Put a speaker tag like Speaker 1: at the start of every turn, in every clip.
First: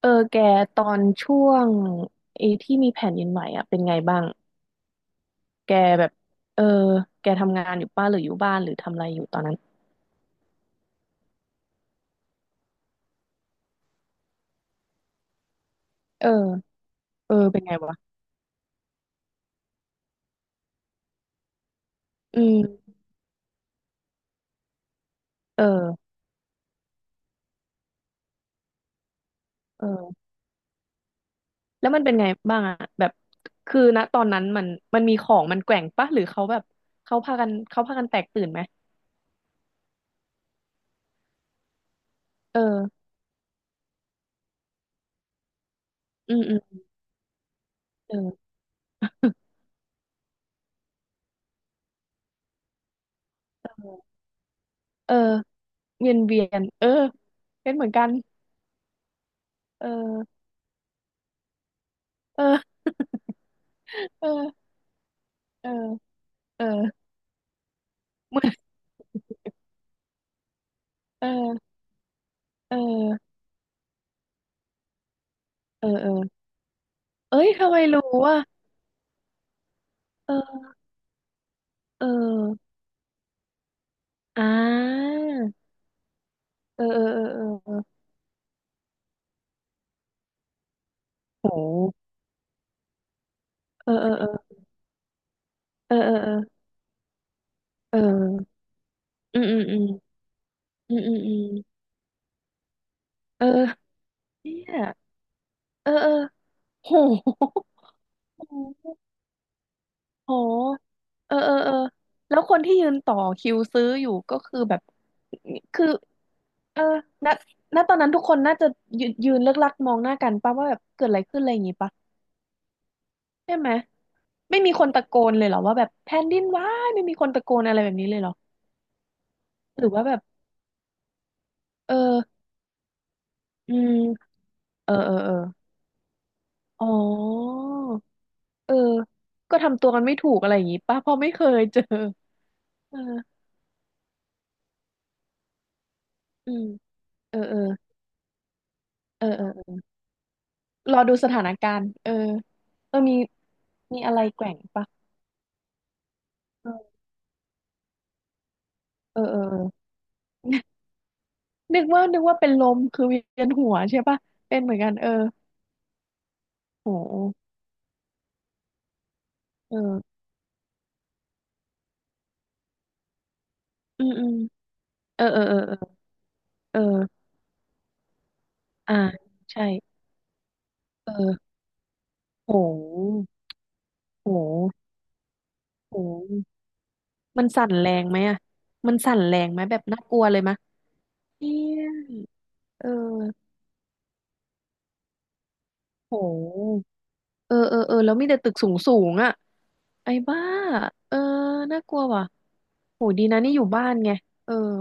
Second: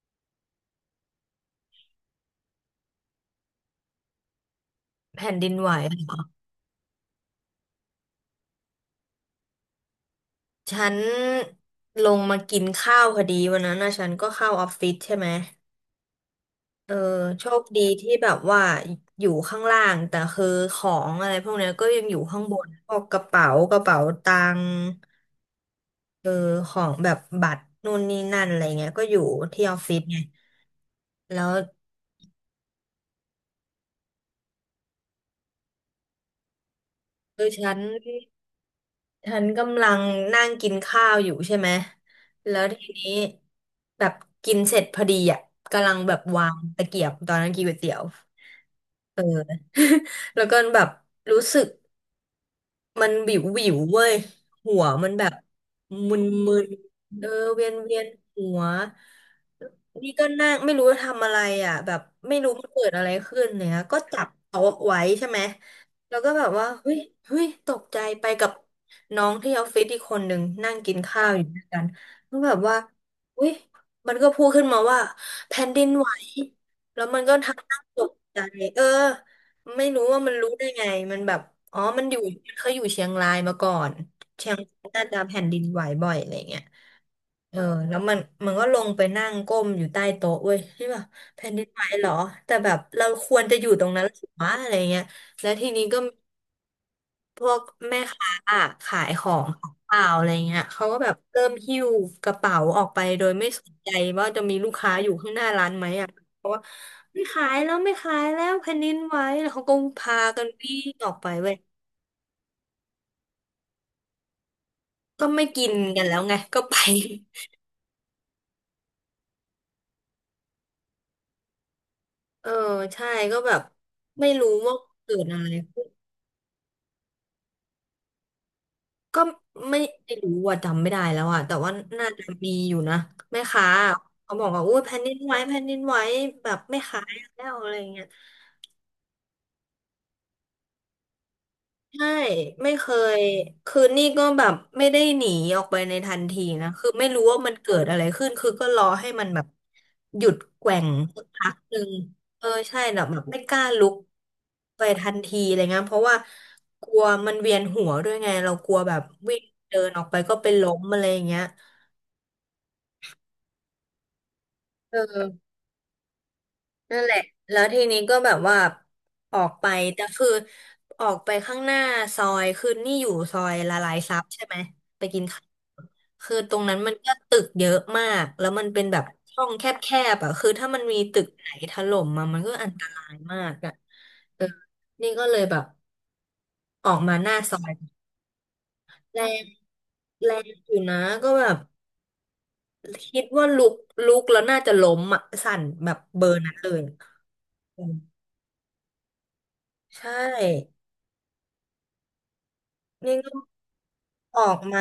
Speaker 1: เออแกตอนช่วงไอ้ที่มีแผ่นดินไหวอ่ะเป็นไงบ้าง
Speaker 2: แผ่นดินไหว
Speaker 1: แกแบบ
Speaker 2: อะ
Speaker 1: เออแกทำงานอยู่ป้าหรืออยู่บ้านหรือทำอะไรอยู่ตอนนั้น
Speaker 2: ฉันลงมากินข้าวพอดีวันนั้นนะฉันก็เข้าออฟฟิศใช่ไหม
Speaker 1: เออ
Speaker 2: เออ
Speaker 1: เออ
Speaker 2: โช
Speaker 1: เป็
Speaker 2: ค
Speaker 1: นไง
Speaker 2: ดี
Speaker 1: วะ
Speaker 2: ที่แบบว่าอยู่ข้างล่าง แต่คือของอะไรพวกเนี้ยก็ยังอยู่
Speaker 1: อื
Speaker 2: ข้างบนพ
Speaker 1: ม
Speaker 2: วกกระเป๋ากระเป๋าตังค์
Speaker 1: เออ
Speaker 2: เออของแบบบัตรนู่นนี่นั่นอะไรเงี้ยก็อยู่ที่ออฟ
Speaker 1: เอ
Speaker 2: ฟิศไง
Speaker 1: อ
Speaker 2: แล้ว
Speaker 1: แล้วมันเป็นไงบ้างอ่ะแบบคือณตอนนั้นมันมีของมันแกว่งปะหรือเขาแบบ
Speaker 2: คือฉัน
Speaker 1: เขาพากันแตกตื่นไหม
Speaker 2: ฉันกำลังนั่งกินข้าวอยู่ใช่ไหม
Speaker 1: เ
Speaker 2: แล้วที
Speaker 1: ออ
Speaker 2: นี้แบบกินเสร็จพอดีอ่ะกำลังแบบ
Speaker 1: อืม
Speaker 2: วา
Speaker 1: อื
Speaker 2: ง
Speaker 1: ม
Speaker 2: ตะเกียบตอนนั้นกินก๋วยเตี๋ยว
Speaker 1: เออ
Speaker 2: เออ แล้วก็แบบรู้สึก มันวิววิวเว้ยหัวมั
Speaker 1: เอ
Speaker 2: น
Speaker 1: อ
Speaker 2: แบบ
Speaker 1: เวี
Speaker 2: มึ
Speaker 1: ยน
Speaker 2: น
Speaker 1: เวีย
Speaker 2: มึ
Speaker 1: น
Speaker 2: น
Speaker 1: เออ
Speaker 2: เออเวีย
Speaker 1: เป็
Speaker 2: น
Speaker 1: นเหมือน
Speaker 2: เวีย
Speaker 1: กั
Speaker 2: น
Speaker 1: น
Speaker 2: หัว
Speaker 1: เ
Speaker 2: นี่ก็
Speaker 1: ออ
Speaker 2: นั่งไม่รู้จะทำอะไรอ่ะแบบไม่
Speaker 1: เอ
Speaker 2: รู้
Speaker 1: อ
Speaker 2: มันเกิดอะไรขึ้นเนี่ยก็จับ
Speaker 1: เออ
Speaker 2: โต๊ะไว้ใช่ไหม
Speaker 1: เออ
Speaker 2: แล้วก็แบบ
Speaker 1: เออ
Speaker 2: ว่าเฮ้ยเฮ้ยตกใจไป
Speaker 1: เหมือ
Speaker 2: กับ
Speaker 1: น
Speaker 2: น้องที่ออฟฟิศอีกคนหนึ่งนั่งกินข้า
Speaker 1: เอ
Speaker 2: วอยู่ด้วย
Speaker 1: อ
Speaker 2: กันก็แบบว่า
Speaker 1: เออ
Speaker 2: เฮ้ยมันก็พูดขึ้นมาว่าแผ่นดิ
Speaker 1: เอ
Speaker 2: น
Speaker 1: อ
Speaker 2: ไหว
Speaker 1: เออ
Speaker 2: แล้วมันก็
Speaker 1: เอ้ย
Speaker 2: ทำ
Speaker 1: ทำ
Speaker 2: ห
Speaker 1: ไม
Speaker 2: น้าต
Speaker 1: รู้
Speaker 2: ก
Speaker 1: ว่า
Speaker 2: ใจเออ ไม่รู้ว่ามั
Speaker 1: เอ
Speaker 2: นรู้ได้
Speaker 1: อ
Speaker 2: ไงมันแบบอ๋อมั
Speaker 1: เอ
Speaker 2: นอยู่มันเคย
Speaker 1: อ
Speaker 2: อยู่เชียงรายมาก่อน
Speaker 1: อ่
Speaker 2: เชียงรายน่า
Speaker 1: า
Speaker 2: จะแผ่นดินไหวบ่อยอะไรเงี้ย
Speaker 1: เออเออเออ
Speaker 2: เออ
Speaker 1: เออ
Speaker 2: แล้วมันก็ลงไปนั่งก้มอยู่ใต้โต๊ะเว้ยที่แบบแผ่นดินไหว
Speaker 1: โห
Speaker 2: เหรอ แต่แบบเราควรจะอยู่ตร
Speaker 1: เอ
Speaker 2: ง
Speaker 1: อ
Speaker 2: นั้นห
Speaker 1: โ
Speaker 2: รือ
Speaker 1: ห
Speaker 2: วะอะไรเงี้ยแล้วทีนี้
Speaker 1: เออ
Speaker 2: ก็
Speaker 1: เออเออ
Speaker 2: พวก
Speaker 1: เอ
Speaker 2: แม่
Speaker 1: อเออ
Speaker 2: ค้
Speaker 1: เอ
Speaker 2: า
Speaker 1: อ
Speaker 2: ขายขอ
Speaker 1: อืม
Speaker 2: ง
Speaker 1: อื
Speaker 2: ข
Speaker 1: ม
Speaker 2: อง
Speaker 1: อืม
Speaker 2: เปล่าอะไรเงี้ยเขา
Speaker 1: อื
Speaker 2: ก็
Speaker 1: ม
Speaker 2: แบ
Speaker 1: อื
Speaker 2: บ
Speaker 1: มอืม
Speaker 2: เริ่มหิ้วกระเป๋าออกไปโดย
Speaker 1: เอ
Speaker 2: ไม่
Speaker 1: อ
Speaker 2: สนใจว่าจะ
Speaker 1: เนี่
Speaker 2: มีลูก
Speaker 1: ย
Speaker 2: ค้าอยู่ข้างหน้าร้านไหม
Speaker 1: เออเอ
Speaker 2: อ่ะ
Speaker 1: อ
Speaker 2: เพราะว่า
Speaker 1: โห
Speaker 2: ไม่ขายแล้วไม่ขายแล้ว
Speaker 1: โห
Speaker 2: แผ่นดินไหวแล้วเขาก็พา
Speaker 1: โห
Speaker 2: กันวิ่งออกไป
Speaker 1: เออ
Speaker 2: เว้
Speaker 1: เออ
Speaker 2: ย
Speaker 1: เออแล้วคนที่ยืนต่อคิวซื้ออยู่ก็คือแบบ
Speaker 2: ก็ไม่กิน
Speaker 1: คือ
Speaker 2: กันแล้วไงก็ไป
Speaker 1: เออ ณตอนนั้นทุกคนน่าจะยืนเลิกลักมองหน้ากันป่ะว่าแบบเกิดอะไรขึ้นอะไรอย่างงี้ปะ
Speaker 2: เออใช่ก็แบ
Speaker 1: ใช่
Speaker 2: บ
Speaker 1: ไหม
Speaker 2: ไม่รู้
Speaker 1: ไม่มี
Speaker 2: ว่า
Speaker 1: คนตะ
Speaker 2: เกิ
Speaker 1: โก
Speaker 2: ด
Speaker 1: น
Speaker 2: อะ
Speaker 1: เล
Speaker 2: ไร
Speaker 1: ยเหรอว่า
Speaker 2: ขึ้
Speaker 1: แบ
Speaker 2: น
Speaker 1: บแผ่นดินไหวไม่มีคนตะโกนอะไรแบบนี้เลยเหรอ
Speaker 2: ก็ไม่
Speaker 1: หรือว่าแบบ
Speaker 2: รู้ว่าจำไม่ได้แล้วอ่ะแต่ว่า
Speaker 1: เออ
Speaker 2: น่าจะมีอยู่นะแม่ค้า
Speaker 1: อืม
Speaker 2: เขาบอกว่าอุ้ย
Speaker 1: เออ
Speaker 2: แผ่นดิ
Speaker 1: เออ
Speaker 2: น
Speaker 1: เอ
Speaker 2: ไหว
Speaker 1: อ
Speaker 2: แผ่นดินไหวแบบไม่
Speaker 1: อ๋
Speaker 2: ขายแล้ว
Speaker 1: อ
Speaker 2: อะไรเงี้ย
Speaker 1: เออก็ทำตัวกันไม่ถูกอะไรอย่างงี้ป่ะเพราะไม่เคยเจอ
Speaker 2: ใช่ไม่เคย
Speaker 1: เออ
Speaker 2: คือนี่ก็แบบไม่ได้หนีออกไปในทันที
Speaker 1: อืม
Speaker 2: นะคือไม่รู้
Speaker 1: เอ
Speaker 2: ว่า
Speaker 1: อ
Speaker 2: มัน
Speaker 1: เออ
Speaker 2: เกิดอะไรขึ้นคือก็รอให้
Speaker 1: เอ
Speaker 2: มั
Speaker 1: อ
Speaker 2: นแบ
Speaker 1: เอ
Speaker 2: บ
Speaker 1: อเออ
Speaker 2: หยุดแกว่ง
Speaker 1: รอดู
Speaker 2: สัก
Speaker 1: สถา
Speaker 2: พั
Speaker 1: น
Speaker 2: ก
Speaker 1: กา
Speaker 2: หนึ่
Speaker 1: รณ์
Speaker 2: ง
Speaker 1: เออ
Speaker 2: เออใช่
Speaker 1: เอ
Speaker 2: แบ
Speaker 1: อ
Speaker 2: บ
Speaker 1: มี
Speaker 2: แบบไม่กล้าลุก
Speaker 1: อะไรแกว่ง
Speaker 2: ไป
Speaker 1: ปะ
Speaker 2: ทันทีอะไรเงี้ยเพราะว่ากลั
Speaker 1: เออ
Speaker 2: วมันเวียนหัวด้วยไงเรากลัวแบบ
Speaker 1: เออ
Speaker 2: วิ่
Speaker 1: เออ
Speaker 2: ง
Speaker 1: เออ
Speaker 2: เดินออกไปก็เป็น ล้มอะไรอย่างเงี้ย
Speaker 1: นึกว่าเป็นลมคือเวียนหัวใช่ปะเป็นเหมือนกั
Speaker 2: เ
Speaker 1: นเออ
Speaker 2: ออนั่นแหละ
Speaker 1: โห
Speaker 2: แล้วทีนี้ก็แบบว่าออกไปแต่
Speaker 1: เออ
Speaker 2: คือออกไปข้างหน้าซอยคือนี่อยู่ซอยละลาย
Speaker 1: อืม
Speaker 2: ซั
Speaker 1: อื
Speaker 2: บ
Speaker 1: ม
Speaker 2: ใช่ไหมไปกิ
Speaker 1: เออ
Speaker 2: น
Speaker 1: เอ
Speaker 2: ข้า
Speaker 1: อ
Speaker 2: ว
Speaker 1: เออเออ
Speaker 2: คือตรงนั้
Speaker 1: เอ
Speaker 2: น
Speaker 1: อ
Speaker 2: มันก็ตึกเยอะมากแล้วมันเป็น
Speaker 1: อ่า
Speaker 2: แบบช่องแ
Speaker 1: ใช่
Speaker 2: คบๆอ่ะคือถ้ามันมีตึกไหน
Speaker 1: เออ
Speaker 2: ถล่มมามันก็
Speaker 1: โ
Speaker 2: อันตราย
Speaker 1: ห
Speaker 2: มากอ่ะเออ
Speaker 1: โห
Speaker 2: นี่ก็เลยแบบ
Speaker 1: โห
Speaker 2: ออกมาหน้า
Speaker 1: มัน
Speaker 2: ซอ
Speaker 1: สั่
Speaker 2: ย
Speaker 1: นแรงไหมอ่ะมันสั่
Speaker 2: แร
Speaker 1: นแร
Speaker 2: ง
Speaker 1: งไหมแบบน่ากลัว
Speaker 2: แร
Speaker 1: เลย
Speaker 2: ง
Speaker 1: มะ
Speaker 2: อยู่นะก็แบ
Speaker 1: เนี่
Speaker 2: บ
Speaker 1: ยเออ
Speaker 2: คิดว่าลุกลุกแล้วน่าจะล้มอ่ะสั่นแบบ
Speaker 1: โ
Speaker 2: เบอร์นั้นเลย
Speaker 1: ห
Speaker 2: อะ
Speaker 1: เออเออ
Speaker 2: อื
Speaker 1: เอ
Speaker 2: ม
Speaker 1: อแล้วมีแต่ตึกสูงสูงอ่ะ
Speaker 2: ใช
Speaker 1: ไอ้บ้า
Speaker 2: ่
Speaker 1: เออน่ากลัวว่ะโห
Speaker 2: นี่
Speaker 1: ดี
Speaker 2: ก็
Speaker 1: นะนี่อยู่บ้านไง
Speaker 2: ออ
Speaker 1: เออ
Speaker 2: กมา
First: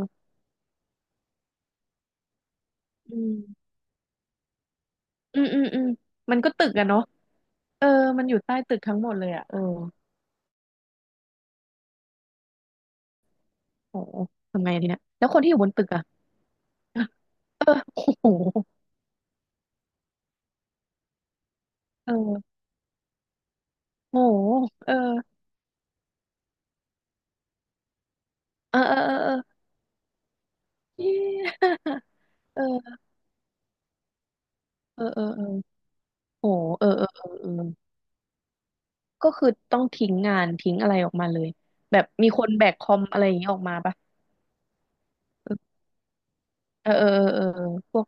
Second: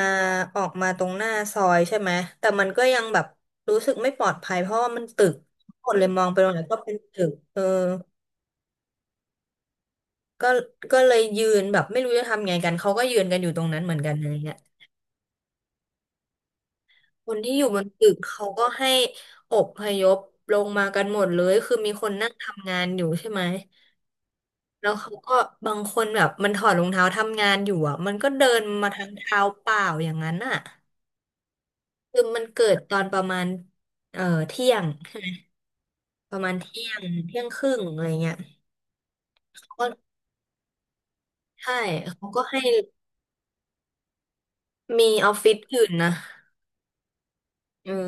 Speaker 2: ออกมาตรงหน้าซอยใช่ไหมแต่มันก็ยังแบ
Speaker 1: อื
Speaker 2: บ
Speaker 1: ม
Speaker 2: รู้สึกไม่ปลอดภัยเพราะว่ามันตึก
Speaker 1: อืมอืม
Speaker 2: ทั้ง
Speaker 1: อื
Speaker 2: ห
Speaker 1: ม
Speaker 2: มดเลยมองไป
Speaker 1: มัน
Speaker 2: ตร
Speaker 1: ก็
Speaker 2: งไหน
Speaker 1: ตึก
Speaker 2: ก็
Speaker 1: อะ
Speaker 2: เป็น
Speaker 1: เนาะ
Speaker 2: ตึกเออ
Speaker 1: เออมันอยู่ใต้ตึกทั้งหมดเลยอะเออ
Speaker 2: ก็ก็เลยยืนแบบไม่รู้จะทำไงกันเขาก็ยืนกันอยู่ตรงนั้นเหมื
Speaker 1: โห
Speaker 2: อนกันอะไรเงี้ย
Speaker 1: ทำไงทีเนี้ยแล้วคนที่อยู่บนตึกอะ
Speaker 2: คนที่อ
Speaker 1: เอ
Speaker 2: ยู่บ
Speaker 1: อ
Speaker 2: น
Speaker 1: โ
Speaker 2: ตึก
Speaker 1: ห
Speaker 2: เขาก็ให้อพยพลงมากันหมดเลยคือมีคนนั่ง
Speaker 1: เออ
Speaker 2: ทำงานอยู่ใช่ไหม
Speaker 1: โห
Speaker 2: แล้
Speaker 1: เอ
Speaker 2: ว
Speaker 1: อ
Speaker 2: เขาก็บางคนแบบมันถอดรองเท้าทำงานอยู่อ่ะมันก็เดิน
Speaker 1: เออ
Speaker 2: มา
Speaker 1: เออ
Speaker 2: ทาง
Speaker 1: เออ
Speaker 2: เท้าเปล่าอย่างนั้นอ่ะ
Speaker 1: เย้
Speaker 2: คือมันเกิดตอ
Speaker 1: เออ
Speaker 2: นประมาณเอ่อเที่ยง
Speaker 1: เออ
Speaker 2: ใช่
Speaker 1: เออ
Speaker 2: ไหม
Speaker 1: เออ
Speaker 2: ประ
Speaker 1: โห
Speaker 2: มาณ
Speaker 1: เอ
Speaker 2: เที่
Speaker 1: อ
Speaker 2: ยง
Speaker 1: เออเออ
Speaker 2: เที่ย
Speaker 1: เอ
Speaker 2: ง
Speaker 1: อ
Speaker 2: ครึ่งอะไรเงี้ย
Speaker 1: ก็คือ
Speaker 2: เขา
Speaker 1: ต้อง
Speaker 2: ก็
Speaker 1: ทิ้งงานทิ้งอะไรออกมาเลย
Speaker 2: ใช่
Speaker 1: แบบ
Speaker 2: เขา
Speaker 1: มีค
Speaker 2: ก็
Speaker 1: น
Speaker 2: ให้
Speaker 1: แบกคอมอะไรอย่างนี้ออกมาปะ
Speaker 2: มีออฟฟิศอื่นนะ
Speaker 1: เออเออเออเออเออ
Speaker 2: เออ
Speaker 1: พวก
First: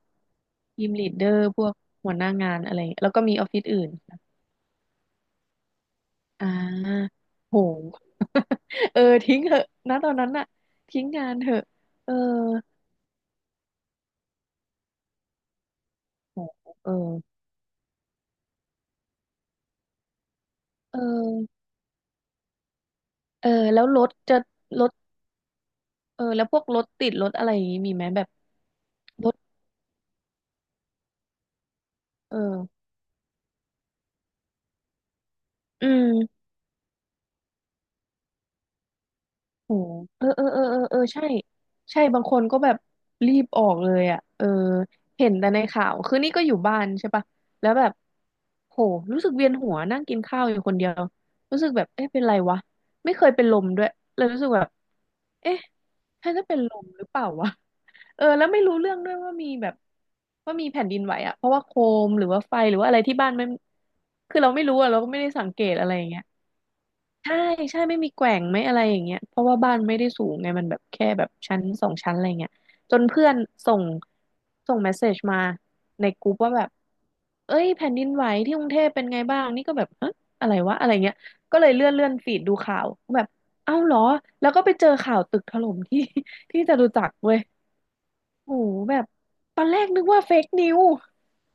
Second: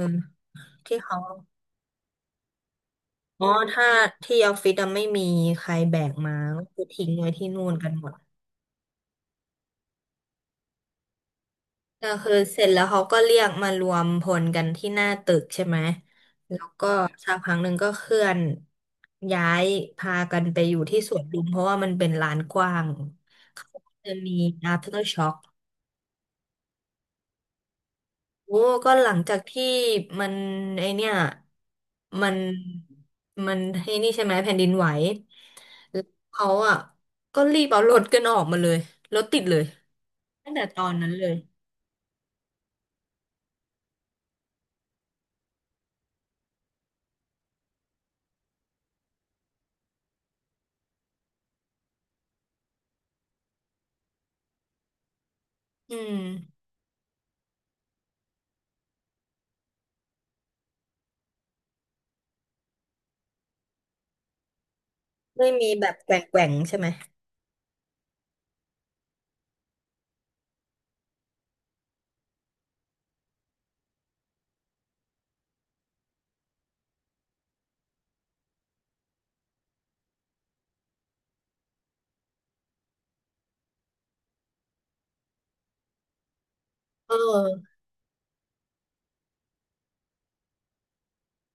Speaker 1: ทีม
Speaker 2: ที่
Speaker 1: ลีด
Speaker 2: เขา
Speaker 1: เดอร์พวกหัวหน้างานอะไรแล้วก็มีอ
Speaker 2: อ๋อ
Speaker 1: อฟฟิศอื่
Speaker 2: ถ้า
Speaker 1: นค่ะ
Speaker 2: ที่ออฟฟิศอะไม่มีใครแบกมา
Speaker 1: อ่
Speaker 2: ก็คือทิ้ง
Speaker 1: า
Speaker 2: ไว้ที่
Speaker 1: โห
Speaker 2: นู่นกันหมด
Speaker 1: เออทิ้งเถอะนะตอนนั้นน่ะทิ้งงานเถอะ
Speaker 2: ก็
Speaker 1: เออ
Speaker 2: คือเสร็จแล้วเขาก็เรียกมารวมพลกันที่หน้าตึกใช่ไหม
Speaker 1: โห
Speaker 2: แล้วก็
Speaker 1: เออ
Speaker 2: สักพักหนึ่งก็เคลื่อนย้ายพากันไปอยู่
Speaker 1: เ
Speaker 2: ที่สวนลุมเพ
Speaker 1: ออ
Speaker 2: ราะว่ามันเป็นลานกว้าง
Speaker 1: เออ
Speaker 2: เขาก็
Speaker 1: แล้วร
Speaker 2: จะ
Speaker 1: ถ
Speaker 2: มี
Speaker 1: จะรถ
Speaker 2: after shock
Speaker 1: เออแล้วพวกรถติดรถอะไรอย่างนี้มีไหมแบบ
Speaker 2: โอ้ก็หลัง
Speaker 1: ร
Speaker 2: จา
Speaker 1: ถ
Speaker 2: กที่มันไอเนี่ยมั
Speaker 1: เอ
Speaker 2: น
Speaker 1: อ
Speaker 2: มันไอนี่ใช่ไหมแผ่นดินไหว
Speaker 1: อื
Speaker 2: แล้ว
Speaker 1: ม
Speaker 2: เขาอ่ะก็รีบเอารถกันออกมาเลยรถติดเลย
Speaker 1: โอ้เออเออ
Speaker 2: ตั้ง
Speaker 1: เออ
Speaker 2: แต่
Speaker 1: เอ
Speaker 2: ต
Speaker 1: อ
Speaker 2: อน
Speaker 1: เออ
Speaker 2: นั้น
Speaker 1: ใช่
Speaker 2: เลย
Speaker 1: ใช่บางคนก็แบบรีบออกเลยอ่ะเออเห็นแต่ในข่าวคือนี่ก็อยู่บ้านใช่ปะแล้วแบบโหรู้สึกเวียนหัวนั่งกินข้าวอยู่คนเดียวรู้สึกแบบเอ๊ะเป็นไรวะไม่เคยเป็นลมด้วยเลยรู้สึกแบบเอ๊ะ
Speaker 2: อืม
Speaker 1: ฉันจะเป็นลมหรือเปล่าวะเออแล้วไม่รู้เรื่องด้วยว่ามีแบบว่ามีแผ่นดินไหวอ่ะเพราะว่าโคมหรือว่าไฟหรือว่าอะไรที่บ้านมันคือเราไม่รู้อะเราก็ไม่ได้สั
Speaker 2: ไม่
Speaker 1: งเก
Speaker 2: มี
Speaker 1: ต
Speaker 2: แบ
Speaker 1: อะไร
Speaker 2: บ
Speaker 1: อย่า
Speaker 2: แก
Speaker 1: ง
Speaker 2: ว่
Speaker 1: เงี้
Speaker 2: ง
Speaker 1: ย
Speaker 2: แกว่งใช่ไหม
Speaker 1: ใช่ใช่ไม่มีแกว่งไม่อะไรอย่างเงี้ยเพราะว่าบ้านไม่ได้สูงไงมันแบบแค่แบบชั้นสองชั้นอะไรเงี้ยจนเพื่อนส่งเมสเซจมาในกลุ่มว่าแบบเอ้ยแผ่นดินไหวที่กรุงเทพเป็นไงบ้างนี่ก็แบบฮะอะไรวะอะไรเงี้ยก็เลยเลื่อนฟีดดูข่าวแบบเอ้าเหรอแล้วก็ไปเจอข่าวตึกถล่มที่ ที่จตุจัก
Speaker 2: เอ
Speaker 1: รเว้ย
Speaker 2: อ
Speaker 1: โอ้โหแบบตอนแรกนึกว่าเฟกนิว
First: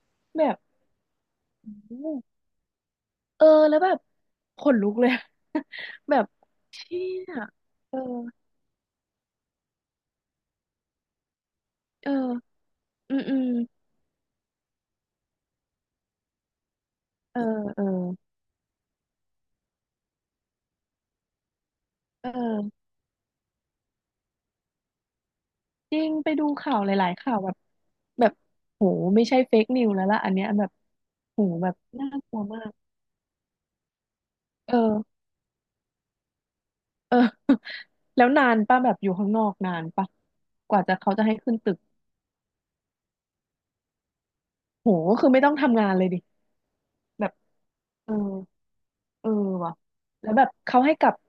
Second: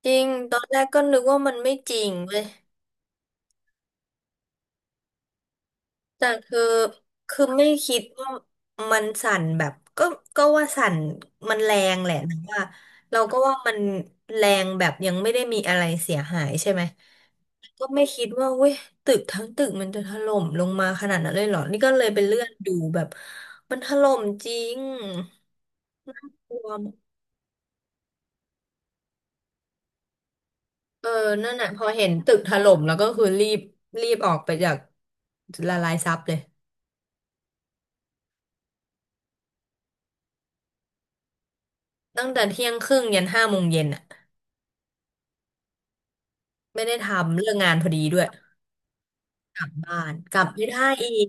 Speaker 2: จริงต
Speaker 1: แบบ
Speaker 2: อนแรกก็นึกว่ามันไม่จ
Speaker 1: โอ้
Speaker 2: ริ
Speaker 1: โห
Speaker 2: งเว้ย
Speaker 1: เออแล้วแบบขนลุกเลย แบบ
Speaker 2: แต่คือ
Speaker 1: เชี่ย
Speaker 2: คือไม่
Speaker 1: เอ
Speaker 2: คิ
Speaker 1: อ
Speaker 2: ดว่ามันสั่นแบบก็ก็ว่าสั่นมันแรง
Speaker 1: เอ
Speaker 2: แหละแต่
Speaker 1: อ
Speaker 2: ว่า
Speaker 1: อื
Speaker 2: เรา
Speaker 1: มอื
Speaker 2: ก็
Speaker 1: ม
Speaker 2: ว่ามันแรงแบบยังไม่ได้มีอะไรเสียหายใช่ไหม
Speaker 1: เออ เออ
Speaker 2: ก็ไม่คิดว่าเว้ยตึกทั้งตึกมันจะถล่มลงมาขนาดนั้นเลยเหรอนี่ก็เลยไป
Speaker 1: เอ
Speaker 2: เลื่อนดู
Speaker 1: อ
Speaker 2: แบบมันถล่มจริง
Speaker 1: จริง
Speaker 2: นา
Speaker 1: ไปดู
Speaker 2: กลัว
Speaker 1: ข่าว
Speaker 2: ม
Speaker 1: หลายๆข่าวแบบแบบโหไม่ใช่เฟกนิวแล้วล่ะอันเนี้ยแบบ
Speaker 2: เออ
Speaker 1: โห
Speaker 2: นั่นแหละ
Speaker 1: แบบ
Speaker 2: พอเห็
Speaker 1: น่า
Speaker 2: น
Speaker 1: ก
Speaker 2: ตึ
Speaker 1: ลั
Speaker 2: ก
Speaker 1: ว
Speaker 2: ถ
Speaker 1: มา
Speaker 2: ล่
Speaker 1: ก
Speaker 2: มแล้วก็คือรีบออกไปจา
Speaker 1: เ
Speaker 2: ก
Speaker 1: ออ
Speaker 2: ละลายซับเลย
Speaker 1: เออ แล้วนานป่ะแบบอยู่ข้างนอกนานป่ะกว่าจะเขาจะให้ขึ้นตึก
Speaker 2: ตั้งแต่เที่ยงครึ่งยัน17:00 น.อะ
Speaker 1: โหคือไม่ต้องทำงานเลยดิ
Speaker 2: ไม่ได้
Speaker 1: แบบ
Speaker 2: ทำเรื่องงานพอดี
Speaker 1: เออ
Speaker 2: ด้วย
Speaker 1: เออ
Speaker 2: กลับ
Speaker 1: ว่ะ
Speaker 2: บ้าน
Speaker 1: แล้ว
Speaker 2: กลั
Speaker 1: แบ
Speaker 2: บ
Speaker 1: บ
Speaker 2: ไม่
Speaker 1: เขา
Speaker 2: ได้
Speaker 1: ให้กลั
Speaker 2: อี
Speaker 1: บ
Speaker 2: ก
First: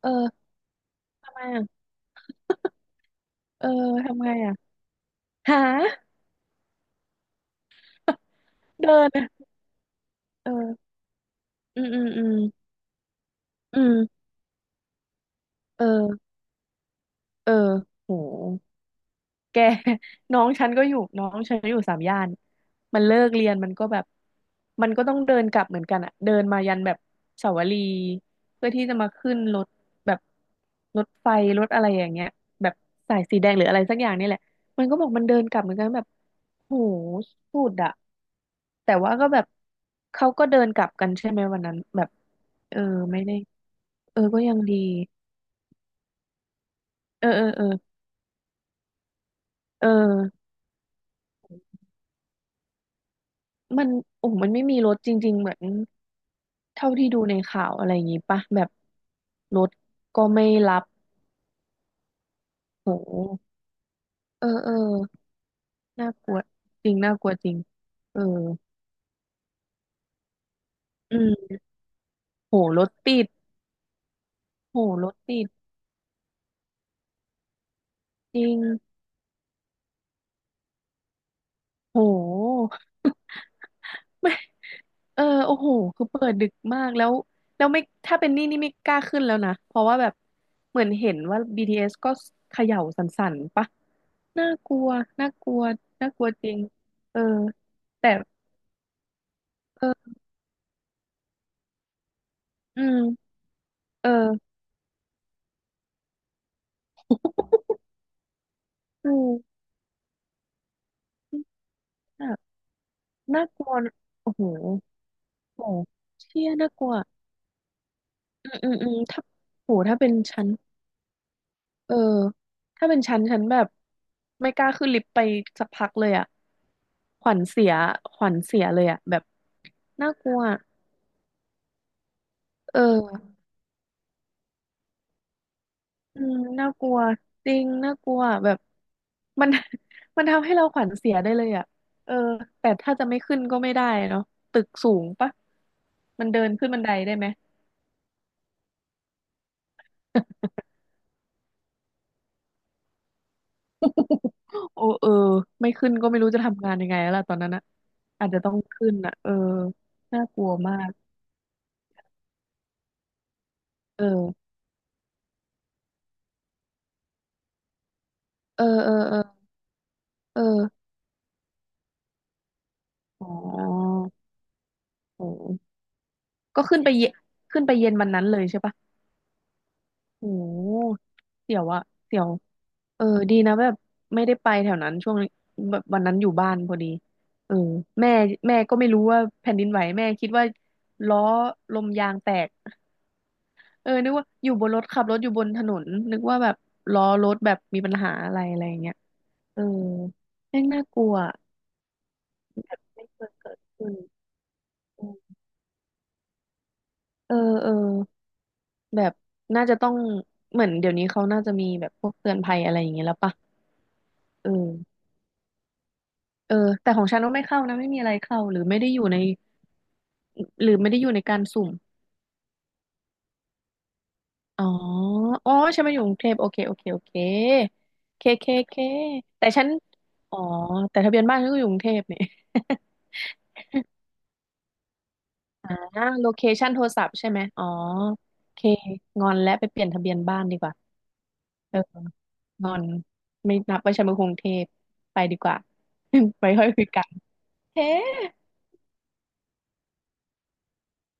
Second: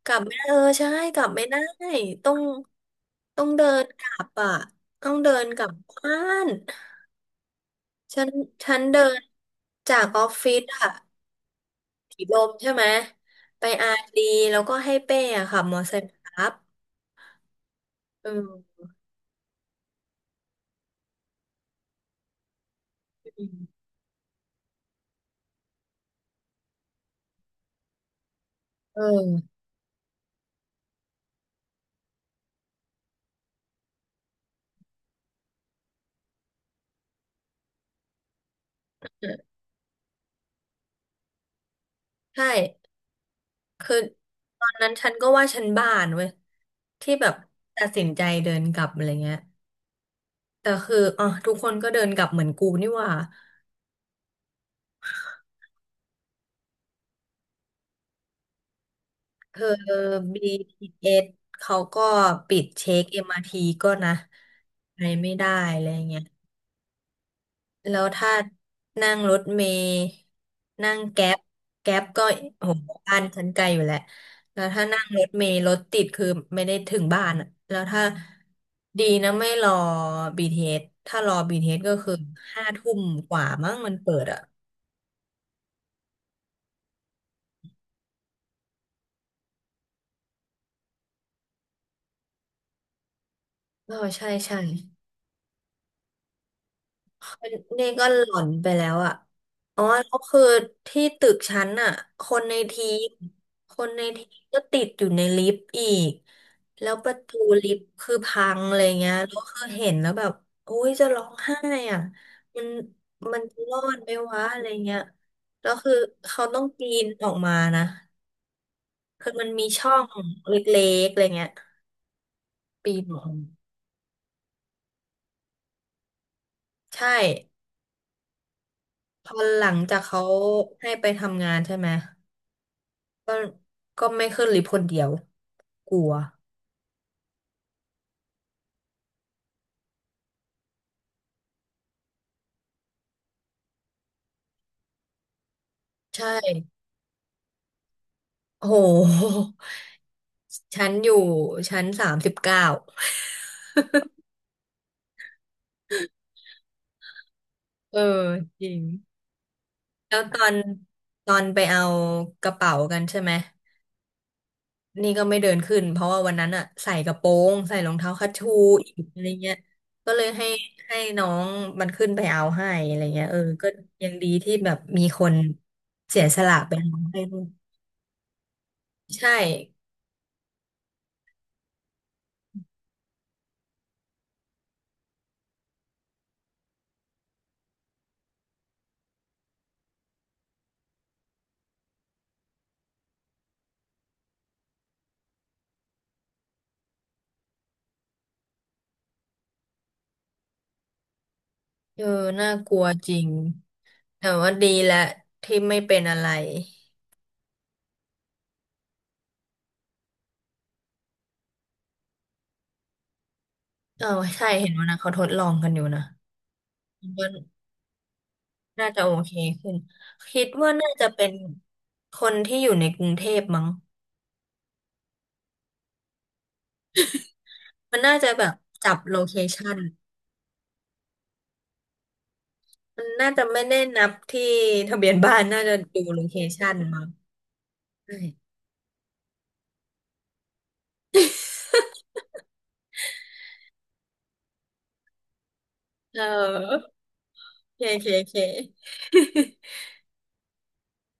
Speaker 1: เอ
Speaker 2: ก
Speaker 1: อ
Speaker 2: ลับไม่ได้เออใช่กลับ
Speaker 1: ทำไม
Speaker 2: ไม่ได้
Speaker 1: อ่ะ
Speaker 2: ต้องต้อง
Speaker 1: เอ
Speaker 2: เดิ
Speaker 1: อ
Speaker 2: นกลั
Speaker 1: ทำ
Speaker 2: บ
Speaker 1: ไง
Speaker 2: อ่ะ
Speaker 1: อ่ะ
Speaker 2: ต้องเดิน
Speaker 1: หา
Speaker 2: กลับบ้าน ฉัน
Speaker 1: เดิ
Speaker 2: เดิ
Speaker 1: น
Speaker 2: น
Speaker 1: อะ
Speaker 2: จากออฟ
Speaker 1: เอ
Speaker 2: ฟิศอะ
Speaker 1: ออืมอืม
Speaker 2: ถี
Speaker 1: อื
Speaker 2: บ
Speaker 1: ม
Speaker 2: ลมใช่ไหมไป
Speaker 1: อื
Speaker 2: อาร์ดี
Speaker 1: ม
Speaker 2: แล้วก็ให้เป้อะค่ะมอเตอ
Speaker 1: เอ
Speaker 2: ร์ไซ
Speaker 1: อ
Speaker 2: ค์ครับ
Speaker 1: เออโห
Speaker 2: เออ
Speaker 1: แก น้องฉันก็อยู่น้องฉันอยู่สามย่านมันเลิกเรียนมันก็แบบมันก็ต้องเดินกลับเหมือนกันอะเดินมายันแบบเสาวรีเพื่อที่จะ
Speaker 2: เ
Speaker 1: มาขึ้น
Speaker 2: ออ
Speaker 1: รถแบบรถไฟรถอะไรอย่างเงี้ยแบบสายสีแดงหรืออะไรสักอย่างนี่แหละมันก็บอกมันเดินกลับเหมือนกันแบบโหสุดอะแต่ว่าก็แบบเขาก็เดินกลับกันใช่ไหมวันนั้นแบบ
Speaker 2: ใช่
Speaker 1: เออไม่ได้
Speaker 2: คือ
Speaker 1: เออก็ยั
Speaker 2: ต
Speaker 1: ง
Speaker 2: อน
Speaker 1: ดี
Speaker 2: นั้นฉันก็ว่าฉันบ้านเว้ยที่
Speaker 1: เอ
Speaker 2: แบ
Speaker 1: อ
Speaker 2: บ
Speaker 1: เออเออ
Speaker 2: ตัดสินใจเดินกลับอะไรเงี้ย
Speaker 1: เออ
Speaker 2: แต่คืออ่ะทุกคนก็เดินกลับเหมือนกูนี่หว่า
Speaker 1: มันโอ้โหมันไม่มีรถจริงๆเหมือน เท่าที่ดูในข่าวอะไรอย่างงี้ปะแบบ
Speaker 2: เธ
Speaker 1: ร
Speaker 2: อ
Speaker 1: ถก็ไม่รับ
Speaker 2: BTS เอสเขาก็ปิด
Speaker 1: โ
Speaker 2: เช็ค
Speaker 1: ห
Speaker 2: MRT ก็นะ
Speaker 1: เออเออ
Speaker 2: ไปไม่ได้อะไร
Speaker 1: น่า
Speaker 2: เงี้ย
Speaker 1: กลัวจริงน่ากลัวจริง
Speaker 2: แล้ว
Speaker 1: เออ
Speaker 2: ถ้านั่งรถเมล์นั่ง
Speaker 1: อื
Speaker 2: แก๊ป
Speaker 1: ม
Speaker 2: ก็
Speaker 1: โห
Speaker 2: โอห
Speaker 1: รถ
Speaker 2: บ้า
Speaker 1: ติ
Speaker 2: น
Speaker 1: ด
Speaker 2: ฉันไกลอยู่แหละแล้ว
Speaker 1: โห
Speaker 2: ถ้านั่ง
Speaker 1: รถ
Speaker 2: รถ
Speaker 1: ติ
Speaker 2: เม
Speaker 1: ด
Speaker 2: ล์รถติดคือไม่ได้ถึงบ้านอะแล้วถ้า
Speaker 1: จริง
Speaker 2: ดีนะไม่รอ BTS ถ้ารอ BTS ก็
Speaker 1: โ
Speaker 2: คือห้า
Speaker 1: ห
Speaker 2: ทุ่มกว่ามั้งมันเปิด
Speaker 1: ไม่
Speaker 2: อ่ะ
Speaker 1: เออโอ้โหคือเปิดดึกมากแล้วแล้วไม่ถ้าเป็นนี่นี่ไม่กล้าขึ้นแล้วนะเพราะว่าแบบเหมือนเห็นว่าบีทีเอสก็เขย่าสั่นๆปะ
Speaker 2: เออใช่
Speaker 1: น่า
Speaker 2: ใช่
Speaker 1: กลัวน่ากลัวน่ากลัวจริงเออ
Speaker 2: นี่ก็
Speaker 1: แต่
Speaker 2: หล่อนไปแล้วอ่ะอ๋อแล้
Speaker 1: เออ
Speaker 2: วคือที่ตึกชั้นอ่ะคนใน
Speaker 1: อื
Speaker 2: ทีม
Speaker 1: มเออ
Speaker 2: ก็ติดอยู่ในลิฟต์อีก แล้วประตูลิฟต์คือพังอะไรเงี้
Speaker 1: อื
Speaker 2: ยแล้วคื
Speaker 1: ม
Speaker 2: อเห็นแล้วแบบโอ้ยจะร้องไห้อ่ะมัน
Speaker 1: น่า
Speaker 2: จะ
Speaker 1: กลั
Speaker 2: ร
Speaker 1: ว
Speaker 2: อ
Speaker 1: นะ
Speaker 2: ดไหม
Speaker 1: โอ้
Speaker 2: วะ
Speaker 1: โห
Speaker 2: อะไรเงี้ย
Speaker 1: โอ้
Speaker 2: แล้ว
Speaker 1: โห
Speaker 2: คือเขา
Speaker 1: เชี่ย
Speaker 2: ต้อง
Speaker 1: น่าก
Speaker 2: ปี
Speaker 1: ลัว
Speaker 2: นออกมานะ
Speaker 1: อืมอืมอืมถ้า
Speaker 2: คือมันมี
Speaker 1: โห
Speaker 2: ช่อ
Speaker 1: ถ้า
Speaker 2: ง
Speaker 1: เป็นชั้น
Speaker 2: เล็กๆอะไรเงี้ย
Speaker 1: เออถ้า
Speaker 2: ปี
Speaker 1: เป็น
Speaker 2: นอ
Speaker 1: ชั้
Speaker 2: อ
Speaker 1: น
Speaker 2: ก
Speaker 1: ชั้น
Speaker 2: มา
Speaker 1: แบบไม่กล้าขึ้นลิฟต์ไปสักพักเลยอะ
Speaker 2: ใช่
Speaker 1: ขวัญเสียขวัญเสียเลยอะแบบ
Speaker 2: พอหลังจาก
Speaker 1: น่า
Speaker 2: เขา
Speaker 1: กลัว
Speaker 2: ให้ไปทำงานใช่ไหม
Speaker 1: เออ
Speaker 2: ก็ก็ไม่ขึ้นลิฟต์คนเดียวกลัว
Speaker 1: อืมน่ากลัวจริงน่ากลัวแบบมัน มันทำให้เราขวัญเสียได้เลยอะเออแต่ถ้าจะไม่ขึ้นก็ไม่ได้เนาะตึกสูงปะมั
Speaker 2: ใช่
Speaker 1: นเดินขึ้นบันไดได้ไหม
Speaker 2: โอ้โหชั้นอยู่ชั้น39
Speaker 1: โอ้เออไม่ขึ้นก็ไม่รู้จะทำงานยังไงแล้วล่ะตอนนั้นอะ
Speaker 2: เออ
Speaker 1: อาจจะต้อง
Speaker 2: จริง
Speaker 1: ขึ้นอะเออ
Speaker 2: แล้ว
Speaker 1: น่า
Speaker 2: ต
Speaker 1: ก
Speaker 2: อ
Speaker 1: ลัว
Speaker 2: น
Speaker 1: มาก
Speaker 2: ตอนไปเอากระเป๋ากันใช่ไหม
Speaker 1: เออ
Speaker 2: นี่ก็ไม่เดินขึ้นเพราะว่าวันนั้นอะใส่กระโปรงใส่รองเท้าคัชชู
Speaker 1: เออ
Speaker 2: อี
Speaker 1: เอ
Speaker 2: ก
Speaker 1: อเออ
Speaker 2: อะไรเงี้ยก็เลยให้
Speaker 1: เออ
Speaker 2: น้องมันขึ้นไปเอาให้อะไรเงี้
Speaker 1: อ๋
Speaker 2: ยเออก็
Speaker 1: อ
Speaker 2: ยังดีที่แบบมีค
Speaker 1: โอ้
Speaker 2: นเสียสละ
Speaker 1: ก็
Speaker 2: ไป
Speaker 1: ขึ้นไป
Speaker 2: เอา
Speaker 1: เย็น
Speaker 2: ให้ด้วย
Speaker 1: ขึ้นไปเย็นวันนั้นเลยใช่ปะ
Speaker 2: ใช่
Speaker 1: โอ้เสียวอะเสี่ยวเออดีนะแบบไม่ได้ไปแถวนั้นช่วงนี้แบบวันนั้นอยู่บ้านพอดีเออแม่แม่ก็ไม่รู้ว่าแผ่นดินไหวแม่คิดว่าล้อลมยางแตก เออนึกว่าอยู่บนรถขับรถอยู่บนถนนนึกว่าแบบล้อรถแบบมีปัญหาอะไรอะไรอย่างเงี้ยเออแม่งน่ากลัวอะ
Speaker 2: เออน่ากลัว
Speaker 1: ไม่
Speaker 2: จริ
Speaker 1: เค
Speaker 2: ง
Speaker 1: ยเกิดขึ้น
Speaker 2: แต่ว่าดีแหละ
Speaker 1: อืม
Speaker 2: ที่ไม่เป็นอะไร
Speaker 1: เออเออแบบน่าจะต้องเหมือนเดี๋ยวนี้เขาน่าจะมีแบบพวกเตือนภัยอะไรอย่างเงี้ยแล้วปะ
Speaker 2: เออใช่
Speaker 1: เออ
Speaker 2: เห็นว่านะเขาทดลองกันอยู่นะ
Speaker 1: เออแต่ขอ
Speaker 2: คิ
Speaker 1: ง
Speaker 2: ด
Speaker 1: ฉัน
Speaker 2: ว่า
Speaker 1: ก็ไม่เข้านะไม่มีอะไรเข้าหรือไม่
Speaker 2: น่า
Speaker 1: ได้อ
Speaker 2: จะ
Speaker 1: ยู่
Speaker 2: โอ
Speaker 1: ใน
Speaker 2: เคขึ้นคิด
Speaker 1: หรื
Speaker 2: ว่า
Speaker 1: อ
Speaker 2: น่า
Speaker 1: ไม่ได้อ
Speaker 2: จะ
Speaker 1: ยู่ใน
Speaker 2: เป็น
Speaker 1: การสุ่ม
Speaker 2: คนที่อยู่ในกรุงเทพมั้ง
Speaker 1: อ๋ออ๋อฉันมาอยู่กรุงเทพโอเคโอเคโอเค
Speaker 2: มันน่า
Speaker 1: เค
Speaker 2: จะแบ
Speaker 1: เค
Speaker 2: บ
Speaker 1: เค
Speaker 2: จับโลเค
Speaker 1: แต่ฉัน
Speaker 2: ชัน
Speaker 1: อ๋อแต่ทะเบียนบ้านฉันก็อยู่กรุงเทพเนี่ย
Speaker 2: มันน่าจะไม่ได้นับที่ทะเบียนบ้านน่า
Speaker 1: อ่
Speaker 2: จะดู
Speaker 1: า
Speaker 2: โล
Speaker 1: โล
Speaker 2: เค
Speaker 1: เคชั
Speaker 2: ชั
Speaker 1: น
Speaker 2: น
Speaker 1: โทร
Speaker 2: มั้
Speaker 1: ศั
Speaker 2: ง
Speaker 1: พท์ใช่ไหม อ๋อ
Speaker 2: ใช่
Speaker 1: โอเค งอนและไปเปลี่ยนทะเบียนบ้านดีกว่า เออ งอนไม่นับว่าฉันเป็นกรุงเทพไปดีกว่า
Speaker 2: เ
Speaker 1: ไปค่อยคุ
Speaker 2: ออ
Speaker 1: ยกัน
Speaker 2: เค
Speaker 1: เฮ้
Speaker 2: เคเค